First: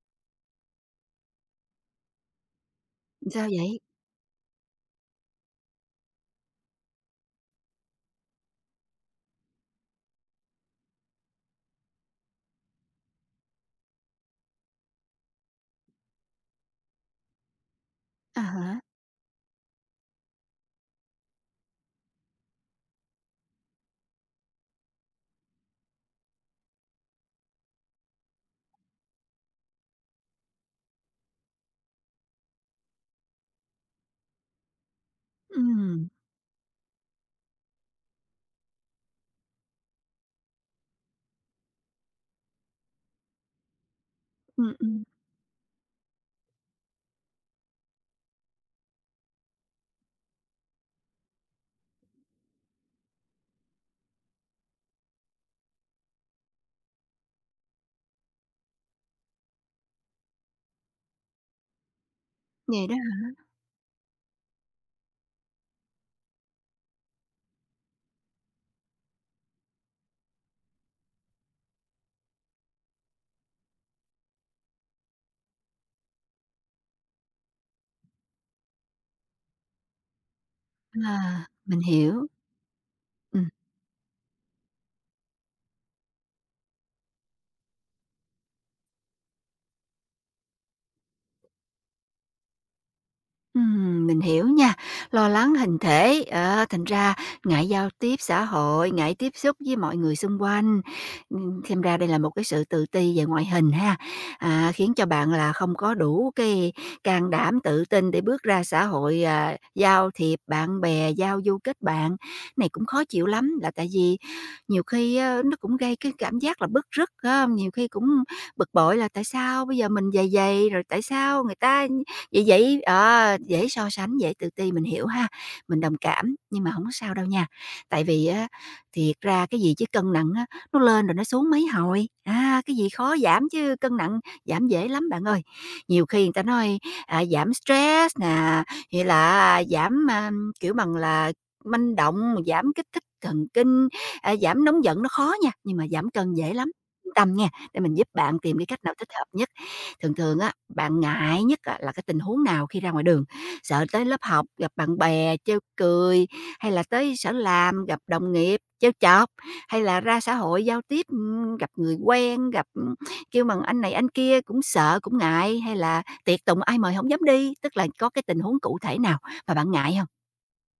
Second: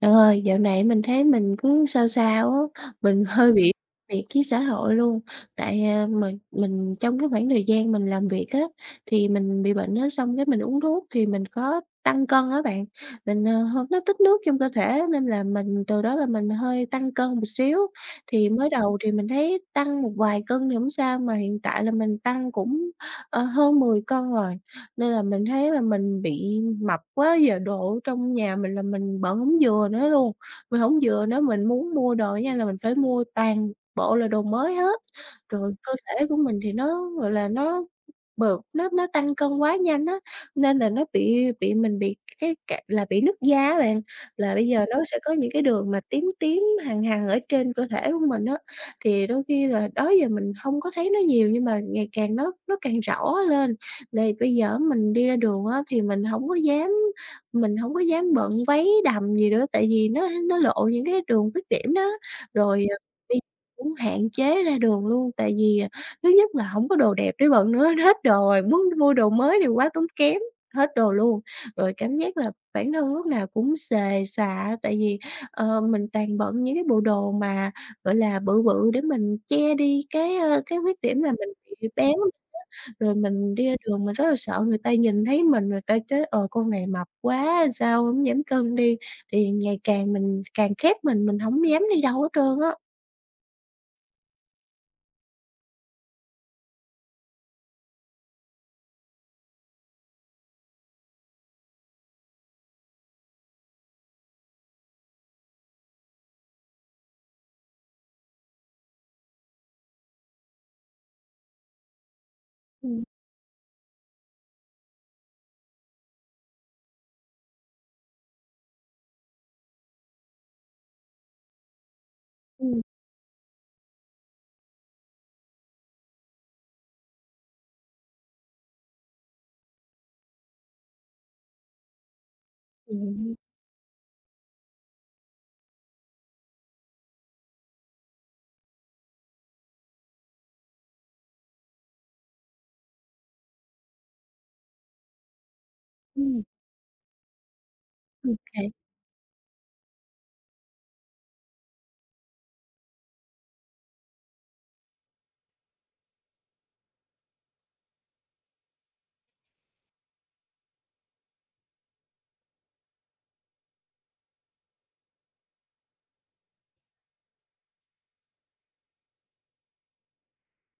Bạn ơi, dạo này mình thấy mình cứ sao sao á, mình Sao hơi bị vậy? biệt với xã hội luôn. Tại, mình trong cái khoảng thời gian mình làm việc á, thì mình bị bệnh á, xong cái mình uống thuốc thì mình có tăng cân á bạn. Mình, hông nó tích nước trong cơ thể nên là mình từ đó là mình hơi tăng cân một xíu. À Thì mới hả. đầu thì mình thấy tăng một vài cân thì hổng sao, mà hiện tại là mình tăng cũng, hơn 10 cân rồi. Nên là mình thấy là mình bị mập quá, giờ đồ trong nhà mình là mình bận hổng vừa nữa luôn, mình hổng vừa nữa, mình muốn mua đồ nha là mình phải mua toàn bộ là đồ mới hết. Rồi cơ Ừm. thể của mình thì nó, gọi là, nó bợt nó tăng cân quá nhanh á, nên là nó bị mình bị cái cả là bị nứt da á bạn, là bây Ừm. giờ Ừm. nó sẽ có những cái đường mà tím tím, hằn hằn ở trên cơ thể của mình á. Thì đôi khi là đó giờ mình hông có thấy nó nhiều nhưng mà ngày càng nó càng rõ lên. Thì bây giờ mình đi ra đường á thì mình hổng có dám bận váy đầm gì nữa, tại vì nó lộ những cái đường khuyết điểm đó. Vậy Rồi, đó. Bây cũng hạn chế ra đường luôn, tại vì, thứ nhất là hổng có đồ đẹp để bận nữa, hết đồ rồi, muốn mua đồ mới thì quá tốn kém, hết đồ luôn. Rồi cảm giác là bản thân lúc nào cũng xề xòa, tại vì, mình toàn bận những cái bộ đồ mà, gọi là, bự bự để mình che đi cái, cái khuyết điểm là À, mình mình bị béo, hiểu. rồi Ừm. mình đi ra đường mình rất là sợ người ta nhìn thấy mình, người ta chế "Ờ, con này mập quá, sao không giảm cân đi?" Thì ngày càng mình càng khép mình không dám đi đâu hết trơn á. Mình hiểu nha. Lo lắng hình thể, thành ra ngại giao tiếp xã hội, ngại tiếp xúc với mọi người xung quanh. Xem ra đây là một cái sự tự ti về ngoại hình ha, khiến cho bạn là không có đủ cái can đảm, tự tin để bước ra xã hội, giao thiệp bạn bè, giao du kết bạn. Này cũng Ừm, khó chịu lắm, là tại vì nhiều khi á, nó cũng gây cái cảm giác là bứt rứt, phải. Nhiều khi cũng bực bội là tại sao bây giờ mình dày dày rồi tại sao người ta. Vậy ừm. vậy à, dễ so sánh, dễ tự ti, mình hiểu ha, mình đồng cảm, nhưng mà không có sao đâu nha. Tại vì á, thiệt ra cái gì chứ cân nặng á, nó lên rồi nó xuống mấy hồi, cái gì khó Ừm, giảm chứ cân nặng giảm dễ lắm bạn ơi. Nhiều khi người ta nói, giảm stress nè, vậy là giảm, kiểu bằng là, manh động, giảm kích thích thần kinh, giảm nóng giận nó khó nha, nhưng mà giảm cân ừm. dễ lắm. Yên tâm nha, để mình giúp bạn tìm cái cách nào thích hợp nhất. Thường thường á, bạn ngại nhất á là cái tình huống nào khi ra ngoài đường? Sợ tới lớp học gặp bạn bè trêu cười, hay là tới sở làm gặp đồng nghiệp trêu chọc, hay là ra xã hội giao tiếp, gặp người quen, gặp, kêu bằng anh này anh kia cũng sợ, cũng ngại, hay là tiệc tùng ai mời không dám đi? Tức là có cái tình huống cụ thể nào mà bạn ngại không?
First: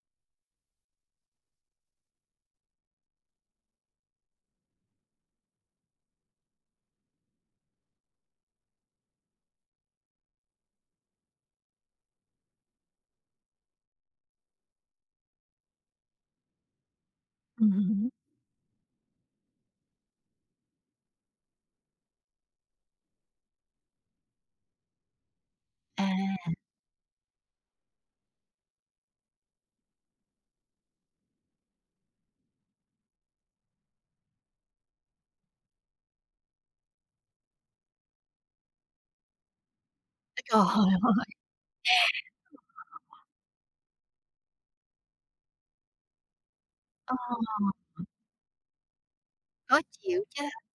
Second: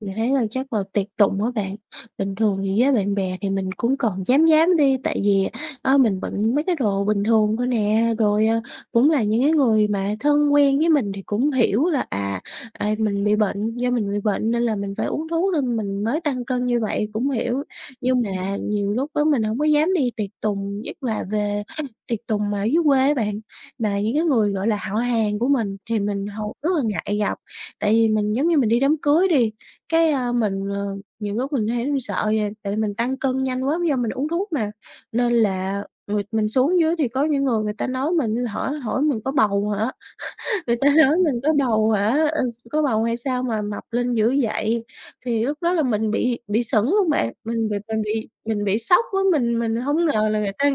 Mình thấy là chắc là tiệc tùng á bạn. Bình thường thì với bạn bè thì mình cũng còn dám dám đi, tại vì, mình bận mấy cái đồ bình thường thôi nè. Rồi, cũng là những cái người mà thân quen với mình thì cũng hiểu là, mình bị bệnh, do mình bị bệnh nên là mình phải uống thuốc nên mình mới tăng cân như vậy, cũng hiểu. Ừm. Nhưng mà nhiều lúc á mình không có dám đi tiệc tùng, nhất là về tiệc tùng mà ở dưới quê á bạn, mà những cái người, gọi là, họ hàng của mình thì mình À. hầu rất là ngại gặp. Tại vì mình giống như mình đi đám cưới đi, cái, mình, nhiều lúc mình thấy mình sợ vậy, tại mình tăng cân nhanh quá do mình uống thuốc mà, nên là người mình xuống dưới thì có những người người ta nói mình hỏi hỏi mình có bầu hả? Trời Người ta nói ơi! mình có bầu hả? Ờ, có bầu hay sao mà mập lên dữ vậy? Thì lúc đó là mình bị sững luôn Ờ, bạn, mình bị sốc á, mình khó hông chịu ngờ là chứ. người ta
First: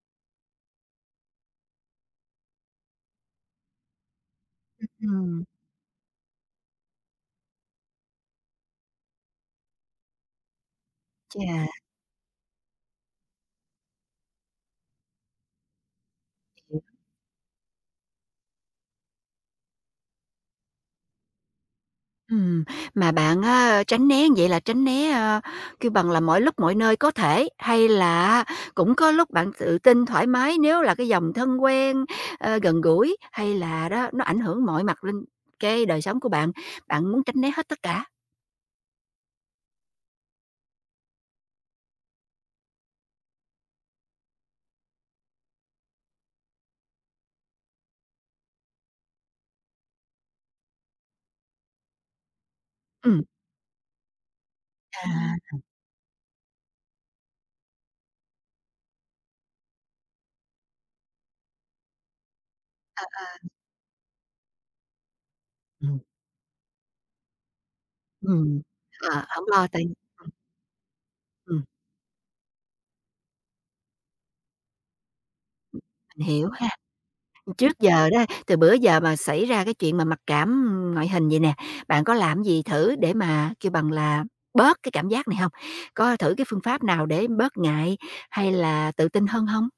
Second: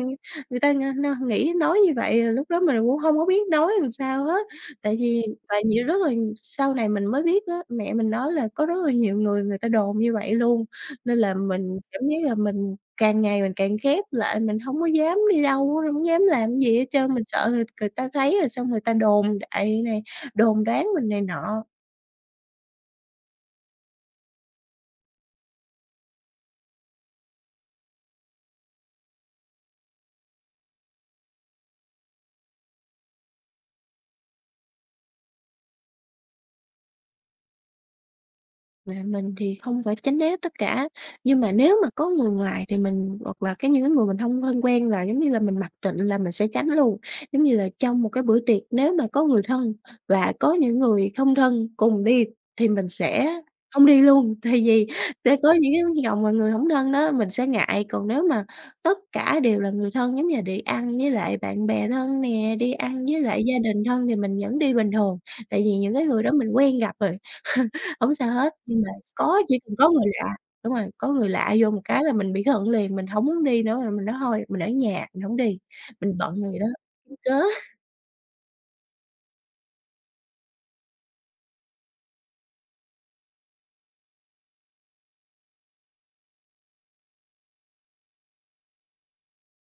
người ta ng n nghĩ nói như vậy, rồi lúc đó mình cũng hông có biết nói làm sao hết. Tại vì Ừm. tại vì rất là sau này mình mới biết á, mẹ mình nói là có rất là nhiều người người ta đồn như vậy luôn. Nên là Chà. mình cảm giác là mình càng ngày mình càng khép lại, mình hông có dám đi đâu á, hổng dám làm cái gì hết trơn, mình sợ người người ta thấy rồi xong người ta đồn đại này, đồn đoán mình này nọ. Ừm, mà bạn á tránh né như vậy là tránh né, kêu bằng là mọi lúc mọi nơi có thể, hay là cũng có lúc bạn tự tin thoải mái nếu là cái dòng thân quen, gần gũi, hay là đó nó ảnh hưởng mọi mặt lên cái đời sống của bạn, bạn muốn tránh né hết tất cả? Mà mình thì không phải tránh né tất cả, nhưng mà nếu mà có người ngoài thì mình hoặc là cái những cái người mình không thân quen là, giống như là, mình mặc định là mình sẽ tránh luôn. Giống như là trong một cái bữa tiệc nếu mà có người thân và có những người không thân cùng đi thì mình Ừm. sẽ không đi luôn, tại vì sẽ có À. những cái vòng mà người không thân đó, mình sẽ ngại. Còn nếu mà tất cả đều là người thân, giống như là đi ăn với lại bạn bè thân nè, đi ăn với lại gia đình thân thì mình vẫn đi bình thường, tại vì những Ừm. cái người đó mình quen gặp rồi. Hổng sao hết, Ừm. nhưng mà Ờ, có hổng chỉ lo cần tại có người lạ đúng rồi, có người lạ ừm, vô một cái là mình bị hận liền, mình hổng muốn đi nữa, rồi mình nói thôi mình ở nhà, mình hổng đi, mình mình bận hiểu rồi đó, ha. kiếm cớ. Trước giờ đó, từ bữa giờ mà xảy ra cái chuyện mà mặc cảm ngoại hình vậy nè, bạn có làm gì thử để mà kêu bằng là bớt cái cảm giác này hông? Có thử cái phương pháp nào để bớt ngại hay là tự tin hơn hông?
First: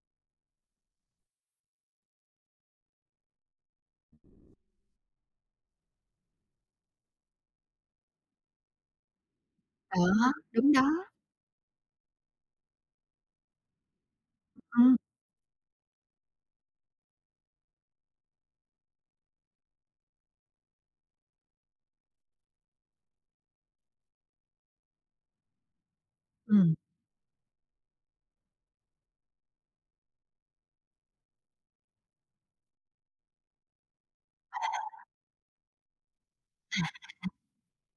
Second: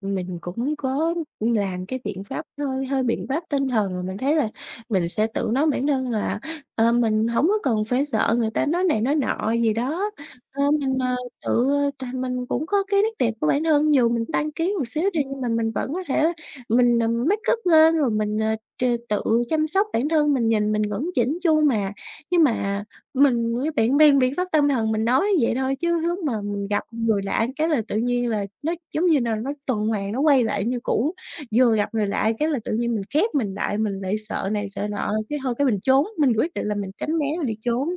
Mình cũng có làm cái biện pháp hơi hơi biện pháp tinh thần rồi mình thấy là mình sẽ tự nói bản thân là, mình không có cần phải sợ người ta nói này nói nọ gì đó. Đó, Ờ, đúng đó. mình, tự, mình cũng có cái nét đẹp của bản thân, dù mình tăng ký một Ừm. xíu đi nhưng mà mình vẫn có thể mình, make up lên rồi mình, tự chăm sóc bản thân, mình nhìn mình vẫn chỉnh chu mà. Nhưng mà mình với bạn mang biện pháp tâm thần mình nói vậy thôi chứ lúc mà mình Ừm. gặp người lạ cái là tự nhiên là nó, giống như là, nó tuần hoàn nó quay lại như cũ. Vừa gặp người lạ cái là tự nhiên mình khép mình lại sợ này sợ nọ, cái thôi cái mình trốn, mình quyết định là mình tránh né mình đi trốn.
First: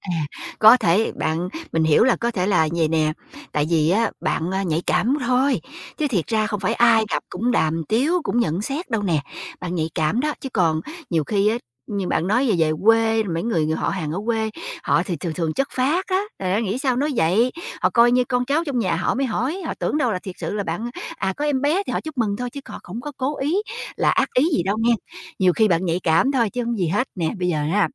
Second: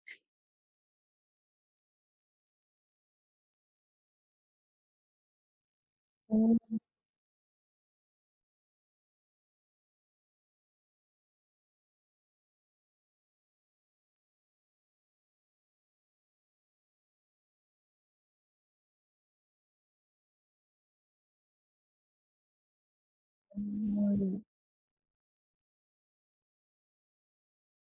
À, có thể bạn mình hiểu là có thể là vầy nè, tại vì á bạn, nhạy cảm thôi, chứ thiệt ra không phải Ôi, ai gặp cũng đàm tiếu, cũng nhận xét đâu nè. Bạn nhạy cảm đó, chứ còn nhiều khi á, như bạn nói về về quê, mấy người người họ hàng ở quê, họ thì thường thường chất phác á, rồi nó nghĩ sao nói vậy, họ coi như con cháu trong nhà họ mới hỏi, họ tưởng đâu là thiệt sự là bạn, có em bé thì họ chúc mừng thôi chứ họ không có cố ý là ác ôi. ý gì đâu nghe. Nhiều khi bạn nhạy cảm thôi chứ không gì hết nè. Bây giờ á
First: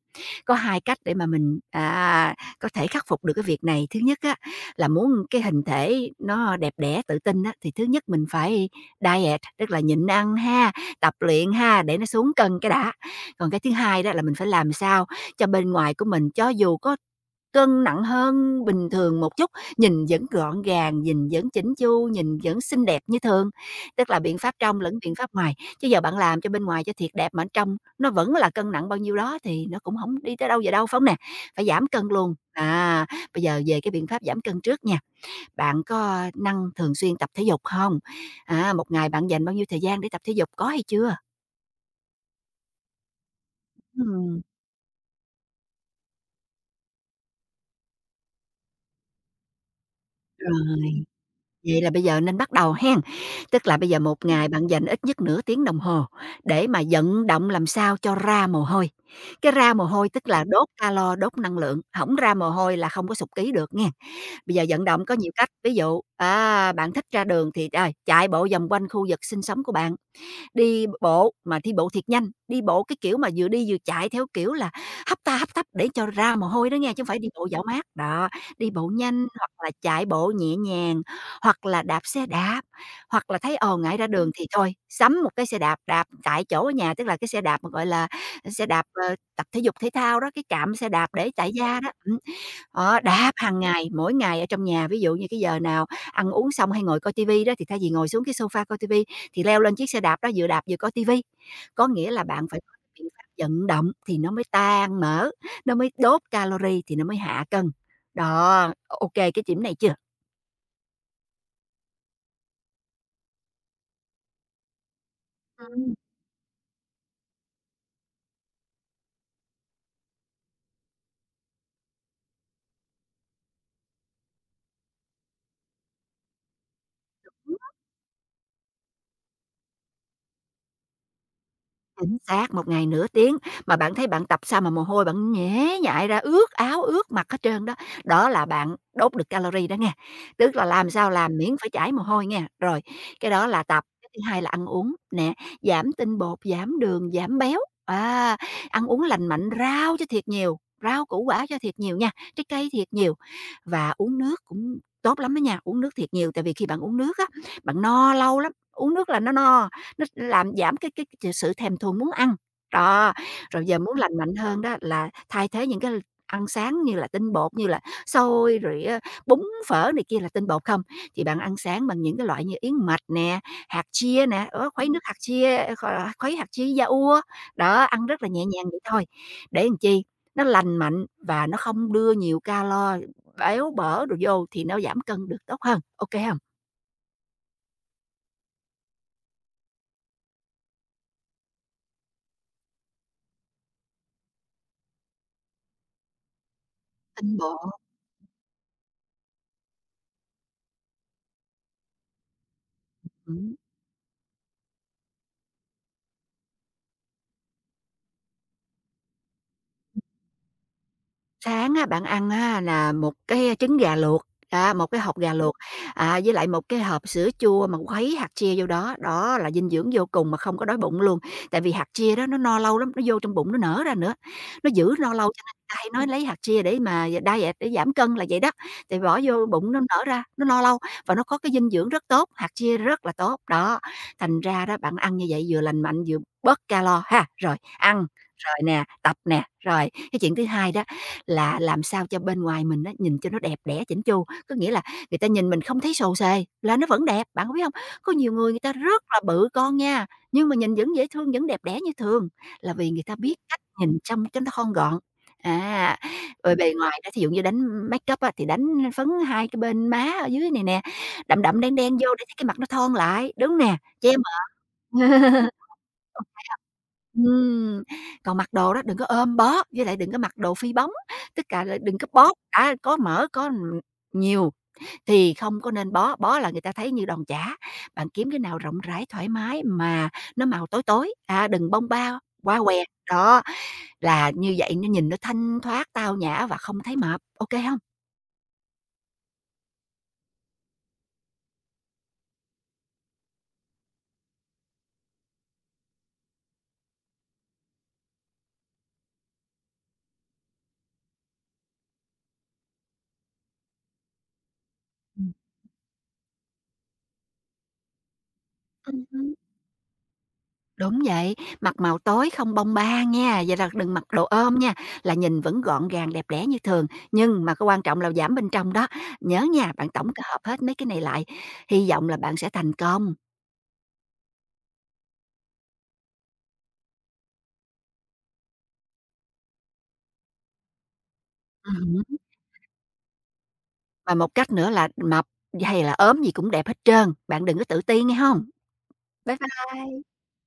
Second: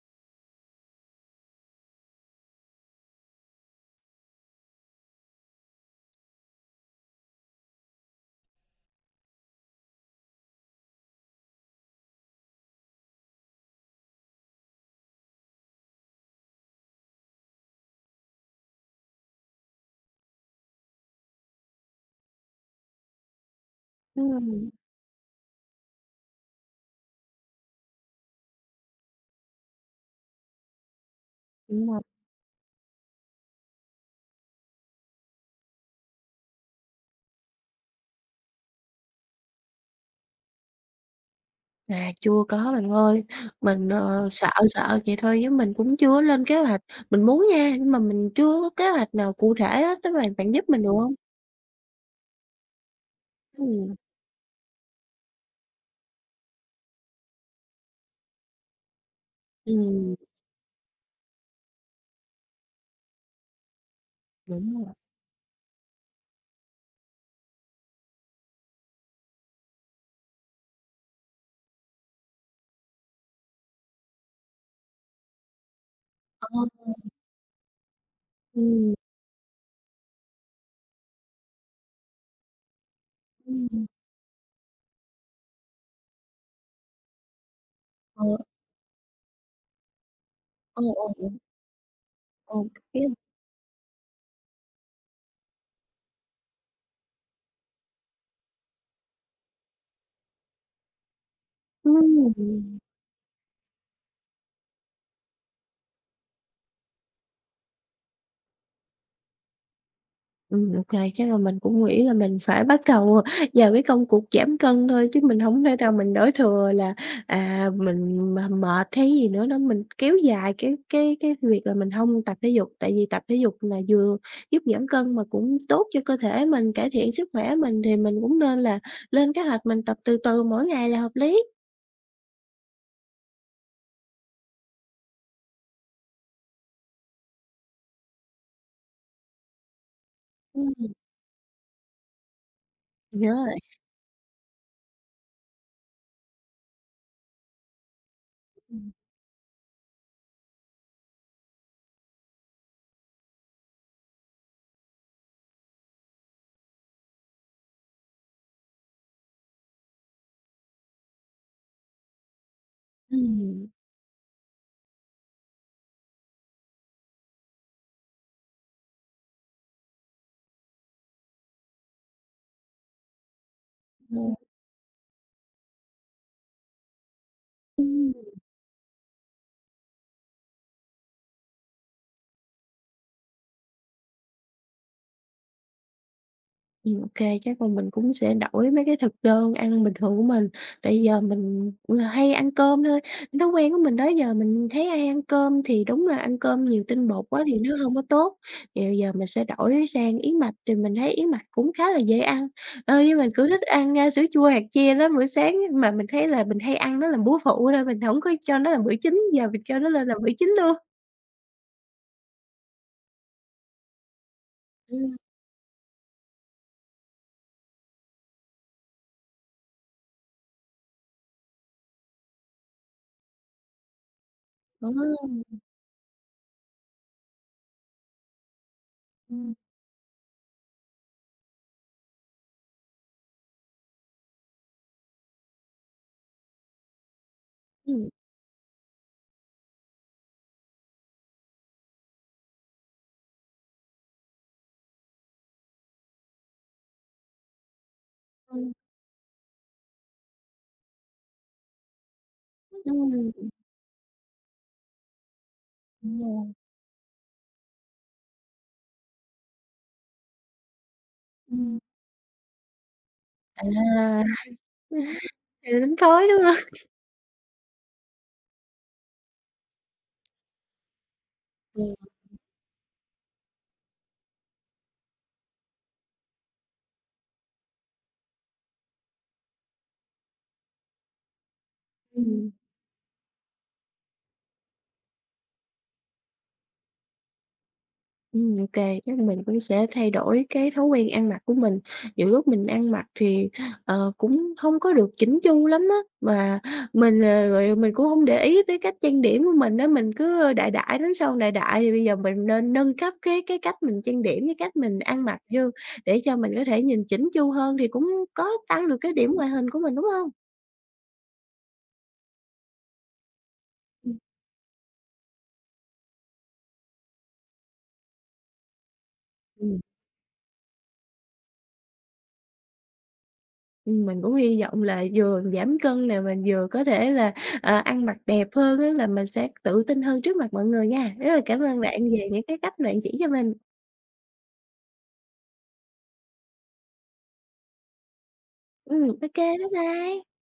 có 2 cách để mà mình, có thể khắc phục được cái việc này. Thứ nhất á, là muốn cái hình thể nó đẹp đẽ, tự tin á, thì thứ nhất mình phải diet, tức là nhịn ăn ha, tập luyện ha, để nó xuống cân cái đã. Còn cái thứ hai đó là mình phải làm sao cho bên ngoài của mình, cho dù có cân nặng hơn bình thường một chút, nhìn vẫn gọn gàng, nhìn vẫn chỉnh chu, nhìn vẫn xinh đẹp như thường, tức là biện pháp Ừm, trong lẫn biện pháp ngoài. Chứ giờ bạn làm cho bên ngoài cho thiệt đẹp mà ở trong nó vẫn là cân nặng bao nhiêu đó thì nó cũng không đi tới đâu về đâu, phải hông nè? Phải giảm đúng rồi. cân luôn. À, bây giờ về cái biện pháp giảm cân trước nha, bạn có năng thường xuyên tập thể dục không? À, một ngày bạn dành bao nhiêu thời gian để tập thể dục, có hay chưa? À, chưa có bạn ơi, mình, Ừm, sợ sợ vậy thôi chứ mình cũng chưa lên kế hoạch. Mình muốn nha, nhưng mà mình chưa có kế hoạch nào cụ thể hết á, tức là bạn giúp mình được rồi. không? Vậy là bây giờ nên bắt đầu hen, tức là bây Ừm. giờ một ngày bạn dành ít nhất nửa tiếng đồng hồ để mà vận động làm sao cho ra mồ hôi. Cái ra mồ hôi Ừm, tức là đốt calo, đốt năng lượng, hổng ra mồ hôi là không có sụp ký được nghe. Bây giờ vận đúng rồi. động có nhiều cách, ví dụ, bạn thích ra đường thì, chạy bộ vòng quanh khu vực sinh sống của bạn, đi bộ mà đi bộ thiệt nhanh, đi bộ cái kiểu mà vừa đi vừa chạy theo kiểu là hấp tấp để cho ra mồ Ờ. hôi đó nghe, chứ không phải đi bộ dạo mát. Đó, đi bộ Ừm, nhanh hoặc là chạy bộ nhẹ nhàng, hoặc là đạp xe đạp, hoặc là thấy, ồ, ừm, ngại ra đường thì thôi, sắm một cái xe đạp, đạp tại chỗ ở nhà, tức là cái xe đạp mà, gọi là, ờ, xe đạp, tập thể dục thể thao đó, cái trạm ờ, xe ờ, đạp ờ, để chạy gia đó. Ờ, Đó, là đạp hàng ngày, mỗi ngày ở trong nhà, ví dụ như cái giờ nào ăn uống xong hay ngồi coi tivi đó thì thay vì ngồi xuống cái sofa coi tivi thì leo lên chiếc xe đạp đó vừa đạp vừa coi ti vi. Có nghĩa là bạn phải có ừm, biện pháp vận động thì nó mới tan mỡ, nó mới đốt calorie thì nó mới hạ cân. Đó, ok cái điểm này chưa? Ô kê, chắc là mình cũng nghĩ là mình phải bắt đầu vào cái công cuộc giảm cân thôi, chứ mình hổng thể nào Ừm. mình đổ thừa là, mình m mệt hay gì nữa đó, mình kéo dài cái việc là mình hông tập thể dục, tại vì tập thể dục là vừa giúp giảm cân mà cũng tốt cho cơ thể mình, cải thiện sức khỏe mình thì mình cũng nên là lên kế hoạch mình tập từ từ mỗi ngày là hợp lý. Chính xác, một ngày nửa tiếng, mà bạn thấy bạn tập sao mà mồ hôi bạn nhễ nhại ra, ướt áo, ướt mặt hết trơn đó. Đó là bạn đốt được calorie đó nghe, tức là làm Ừm, sao làm miễn phải chảy mồ hôi nghe. Rồi, đúng cái đó rồi, là tập, cái thứ hai là ăn uống nè, giảm tinh bột, giảm đường, giảm béo, à, ăn ừm, uống lành mạnh, rau cho thiệt nhiều, rau củ quả cho thiệt nhiều nha, trái cây thiệt nhiều. Và uống nước cũng tốt lắm đó nha, uống nước thiệt nhiều, tại vì khi bạn uống nước á, bạn no lâu lắm, uống nước là nó no. Nó làm giảm cái ch sự thèm thuồng muốn ăn. Đó, rồi ừm, giờ muốn lành mạnh hơn đó là thay thế những cái ăn sáng như là tinh bột, như là xôi rồi á, bún phở này kia là tinh bột không, thì bạn ăn sáng bằng những cái loại như yến mạch nè, hạt chia ờ, nè, đó, khuấy nước hạt chia, ờ, kh khuấy hạt chia da ua. Đó, ăn rất là ừm. nhẹ nhàng vậy thôi, để làm chi? Nó lành mạnh và nó không đưa nhiều calo, béo bở đồ vô thì nó giảm cân được tốt hơn, ok không? Ô chắc là mình cũng sẽ đổi mấy cái thực đơn ăn bình thường của mình, tại giờ mình, hay ăn cơm thôi, thói quen của mình đó giờ mình thấy ai ăn cơm thì đúng là ăn cơm nhiều tinh bột Tinh quá thì bột. nó không có tốt. Thì giờ mình sẽ đổi sang yến mạch, thì mình thấy yến mạch cũng khá là dễ ăn. Ờ, nhưng mình cứ Ừm. thích ăn, sữa chua hạt chia lắm, bữa sáng mà mình thấy là mình hay ăn nó làm bữa phụ thôi, mình không có cho nó làm bữa chính, giờ mình cho nó lên làm bữa chính luôn. Sáng á, bạn ăn á là một cái trứng gà luộc, một cái Ừ, hột gà luộc, với lại một cái hộp sữa chua mà khuấy hạt chia vô đó, đó là dinh dưỡng vô cùng mà không có đói bụng luôn. Tại vì hạt chia đó nó no lâu lắm, nó vô trong bụng nó nở ra nữa, nó giữ no lâu cho nên ừ, người ta hay nói lấy hạt chia để mà diet, để giảm cân là vậy đó. Thì bỏ ừ, vô bụng nó nở ra, nó no lâu và nó có cái dinh dưỡng rất tốt, hạt chia rất là tốt, đó. Thành ra đó bạn ăn như vậy vừa lành mạnh vừa bớt calo ha. Rồi ăn, ừ, rồi nè, tập nè, rồi cái chuyện thứ hai đó là làm sao cho bên ngoài mình á, nhìn cho nó đẹp đẽ chỉnh chu, có nghĩa là người ta nhìn mình không thấy sồ sề là nó vẫn đẹp, bạn có biết không? Có nhiều người người ta rất là bự con nha, nhưng mà nhìn vẫn dễ thương, vẫn đẹp đẽ như thường, là vì ừ, người ta biết ừ. cách nhìn trông cho nó thon gọn. À, rồi bề ngoài đó thí dụ như đánh makeup á, thì đánh phấn hai cái bên má ở dưới này nè, đậm đậm đen Ừm. đen vô để thấy cái mặt nó thon lại, đúng À. nè, che. Là đánh Ồ, thói, thế đúng hông? à? Ừm, còn mặc đồ đó đừng có ôm bó, với lại đừng có mặc đồ phi bóng, tất cả là Ừm. đừng có bó cả có mỡ, có, nhiều thì không có nên bó, bó là người ta thấy như đòn chả. Bạn kiếm cái nào rộng rãi, thoải mái mà nó màu tối tối, đừng bông bao, Ừm, quá què, đó, là như vậy nó nhìn nó thanh thoát, tao nhã và không thấy mập, ok không hông? Ô kê, chắc mình cũng sẽ thay đổi cái thói quen ăn mặc của mình. Nhiều lúc mình ăn mặc thì, cũng hông có được chỉn chu lắm á, mà mình, rồi mình cũng hông để ý tới cách trang điểm của mình á, mình cứ đại đại, nói sao đại đại, thì bây giờ mình nên nâng cấp cái cách mình trang điểm với cách mình ăn Ừm. mặc vô, để cho mình có thể nhìn chỉn chu hơn thì cũng có tăng được cái điểm ngoại hình của mình, đúng hông? Đúng vậy, mặc màu tối không bông ba nha, vậy là đừng mặc Ừm. đồ ôm nha, là nhìn vẫn gọn gàng đẹp đẽ như thường, nhưng mà cái quan trọng là giảm bên trong đó. Nhớ nha, Ừm. bạn tổng hợp hết mấy cái này lại, hy vọng là bạn sẽ thành công. Mình cũng hy vọng là vừa giảm cân nè, mình vừa có thể là, ăn mặc đẹp hơn á, là mình sẽ tự tin hơn trước mặt mọi người nha. Rất là cảm ơn bạn Ừm, về những cái cách bạn chỉ cho mình. mà một cách nữa là mập hay là ốm gì cũng đẹp hết trơn, bạn đừng có tự ti nghe không. Ô Bye kê, bye bye. bye.